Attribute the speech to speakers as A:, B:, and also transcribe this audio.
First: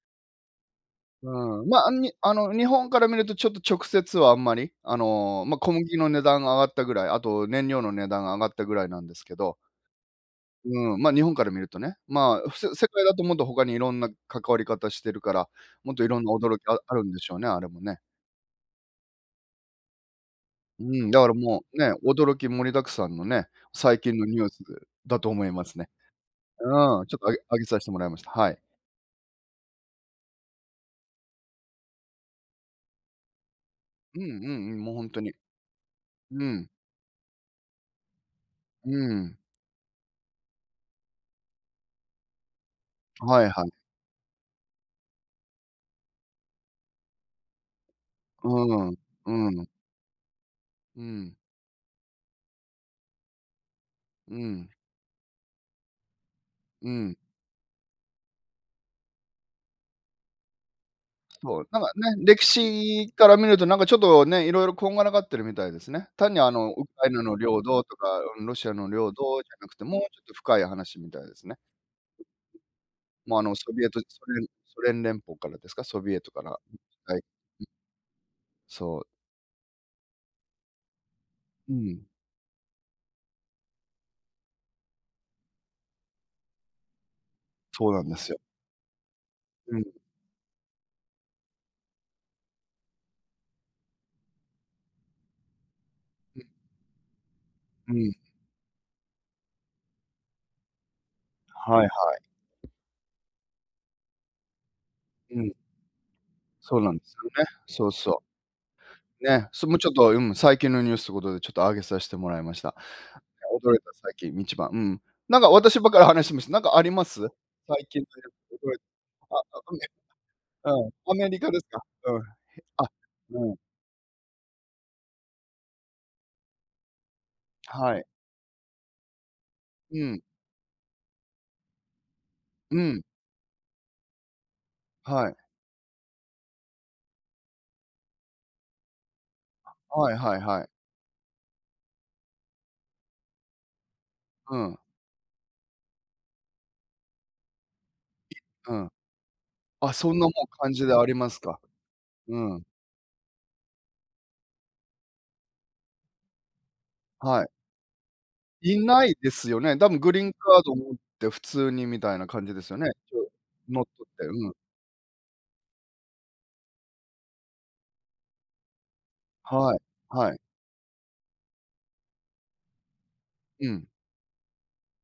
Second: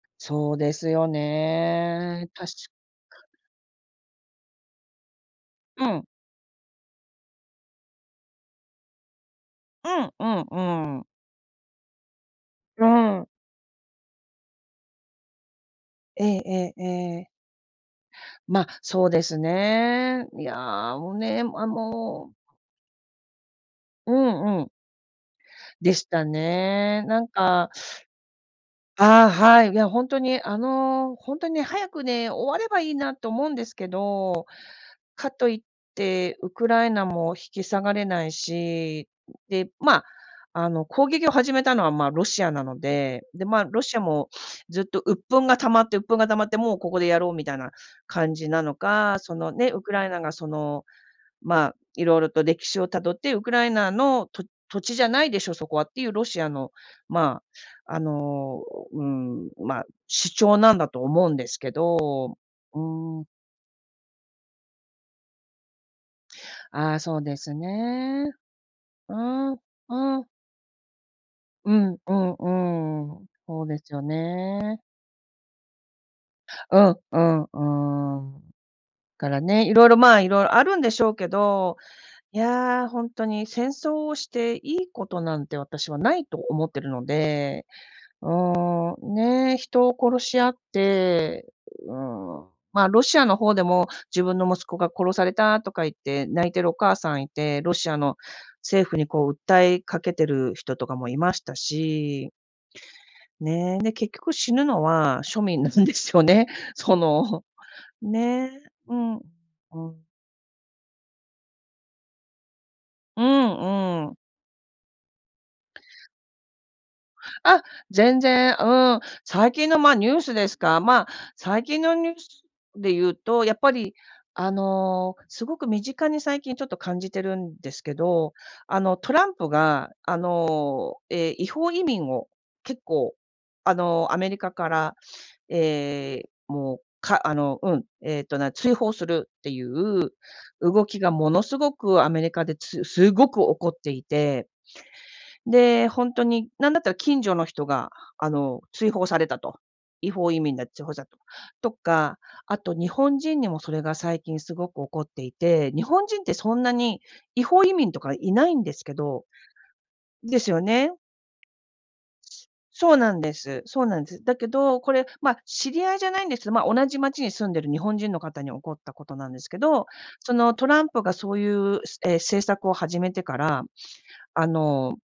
A: そうですよ
B: うん、ま、あんに
A: ね、
B: あ
A: 確
B: の、日本から見る
A: か。
B: とちょっと直接はあんまり、あの、まあ、小
A: う
B: 麦
A: ん。
B: の値段が上がったぐらい、あと燃料の値段が上がったぐらいなんですけど。
A: うんうん、う
B: うー
A: ー
B: ん、
A: ん。
B: まあ、日本から見るとね。まあ、普通、
A: う
B: 世界だ
A: ー
B: と
A: ん。
B: もっと他にいろんな関わり方してるから、もっといろん
A: え
B: な驚き
A: え
B: あ
A: ええ
B: あるんで
A: ええ。
B: しょうね、あれもね。
A: まあ、そうですね。いや、
B: うーん、
A: もう
B: だから
A: ね、
B: も
A: あ、
B: う、ね、
A: もう
B: 驚き盛りだくさんのね、最
A: う
B: 近のニュー
A: ん
B: ス
A: うん。
B: でだと思いますね。
A: でした
B: う
A: ね。
B: ん、ちょっ
A: なん
B: とあげあげ
A: か
B: させてもらいました。はい。
A: ああ、はい、いや、ほんとに、あの、ほんとね、早くね、終わればいいなと思うんですけ
B: うんう
A: ど、
B: んうん、もう、ほんと
A: か
B: に。
A: と言って
B: う
A: ウク
B: ん。
A: ライナも引き下がれない
B: うー
A: し、
B: ん。
A: で、まあ、あの、攻撃を始めたのは、まあ、ロシアなので、
B: は
A: で、
B: い
A: まあ、
B: はい。
A: ロシアもずっと鬱憤が溜まって鬱憤が溜まってもうここでやろうみたいな感
B: う
A: じなの
B: ーん。う
A: か、その
B: ーん。
A: ね、ウクライナがその、
B: うーん。
A: まあ、色々と歴史をたどって、ウクライナの
B: うー
A: と
B: ん。
A: 土地じゃないでしょ、そこはっていうロシアの、
B: うん。
A: まあ、あの、うーん、まあ、主張なんだと思うんです
B: そう、
A: け
B: なんかね、
A: ど、
B: 歴
A: う
B: 史
A: ーん。
B: から見ると、なんか、ちょっとね、色々こんがらがってるみたいですね。単に、あの、ウク
A: ああ、
B: ライ
A: そ
B: ナ
A: う
B: の
A: です
B: 領土とか、
A: ね。
B: うん、ロシアの領
A: う
B: 土じ
A: ー
B: ゃ
A: ん、
B: なくて、もうち
A: う
B: ょっ
A: ん。
B: と深い話みたいですね。
A: うん、うん、うーん、
B: まあ、あの、
A: そう
B: ソ
A: で
B: ビエ
A: す
B: ト
A: よ
B: 時ソ連
A: ね。
B: ソ連連邦からですか、ソビエトから、ん、
A: うん、
B: は
A: う
B: い。
A: ん、う
B: うん。
A: ーん。
B: そう。
A: からね、色々、まあ、いろあるんでしょうけ
B: う
A: ど、
B: ん。
A: いや、ほんとに戦争をしていいことなんて私はないと思ってるので。
B: そうなんで
A: う
B: すよ。
A: ーん、ね、
B: うん。
A: 人を殺し合って、うーん、まあ、ロシアの方でも、自分の息子が殺されたとか言って
B: う
A: 泣
B: ん。
A: いてるお母さんいて、ロシ
B: う
A: ア
B: ん。
A: の政府にこう訴えかけてる人とかもいました
B: はいは
A: し。
B: い。
A: ね、で、結局死ぬのは
B: う
A: 庶
B: ん。
A: 民なんですよね。
B: そうな
A: そ
B: んですよ
A: の、
B: ね。そうそう。
A: ね、うん。う
B: ね、それもちょっ
A: ん。
B: と、うん、最近のニュースということで、ちょっと挙げさせてもらいました。
A: う
B: 驚いた
A: んう
B: 最
A: ん。
B: 近、一番、うん。なんか、私ばっかり話しました。なんかあります？
A: あ、
B: 最近の
A: 全然、
B: ニュ
A: う
B: ースで
A: ーん。
B: 驚あ、
A: 最
B: あ
A: 近
B: と
A: の、
B: ね
A: まあ、ニュースですか。まあ、
B: うん、アメリカで
A: 最
B: すか？
A: 近のニ
B: う
A: ュー
B: ん。
A: ス
B: へあ、
A: で言う
B: う
A: と、や
B: ん。
A: っぱり、あの、すごく身近に最近ちょっと感じてるんですけ
B: はい。
A: ど、あの、トランプが、
B: う
A: あ
B: ん。
A: の、ええ、違法移民を
B: う
A: 結
B: ん。
A: 構、あの、アメリカから、
B: はい。
A: ええ、もう、かあの、うん、えっと、な追放するってい
B: あ、は
A: う
B: いはいはい。
A: 動きがものすごくアメリカですすごく起こっていて。
B: うん。
A: で、ほんとに、なんだったら近所の人が、あの、
B: うん。
A: 追放されたと。
B: あ、
A: 違
B: そんなも
A: 法移
B: う
A: 民だ
B: 感
A: と
B: じ
A: 追
B: で
A: 放
B: あ
A: さ
B: り
A: と。
B: ますか。
A: とか、
B: う
A: あ
B: ん。
A: と日本人にもそれが最近すごく起こっていて、日本人ってそんなに
B: は
A: 違
B: い。
A: 法移民とかいないんで
B: い
A: すけ
B: ない
A: ど
B: ですよね。多分グリーン
A: です
B: カ
A: よ
B: ード持
A: ね。
B: って普通にみたいな感じですよね。
A: そうな
B: そ
A: ん
B: う、
A: です、
B: の
A: そ
B: っ
A: うな
B: とっ
A: んです。
B: て、
A: だけ
B: うん。
A: ど、これ、ま、知り合いじゃないんです。ま、同じ町に住んでる日本人の方に起こったことなんですけ
B: はい、
A: ど、そ
B: はい。
A: の、トランプがそういう、すええ、政策を始めてから、
B: うん。
A: あの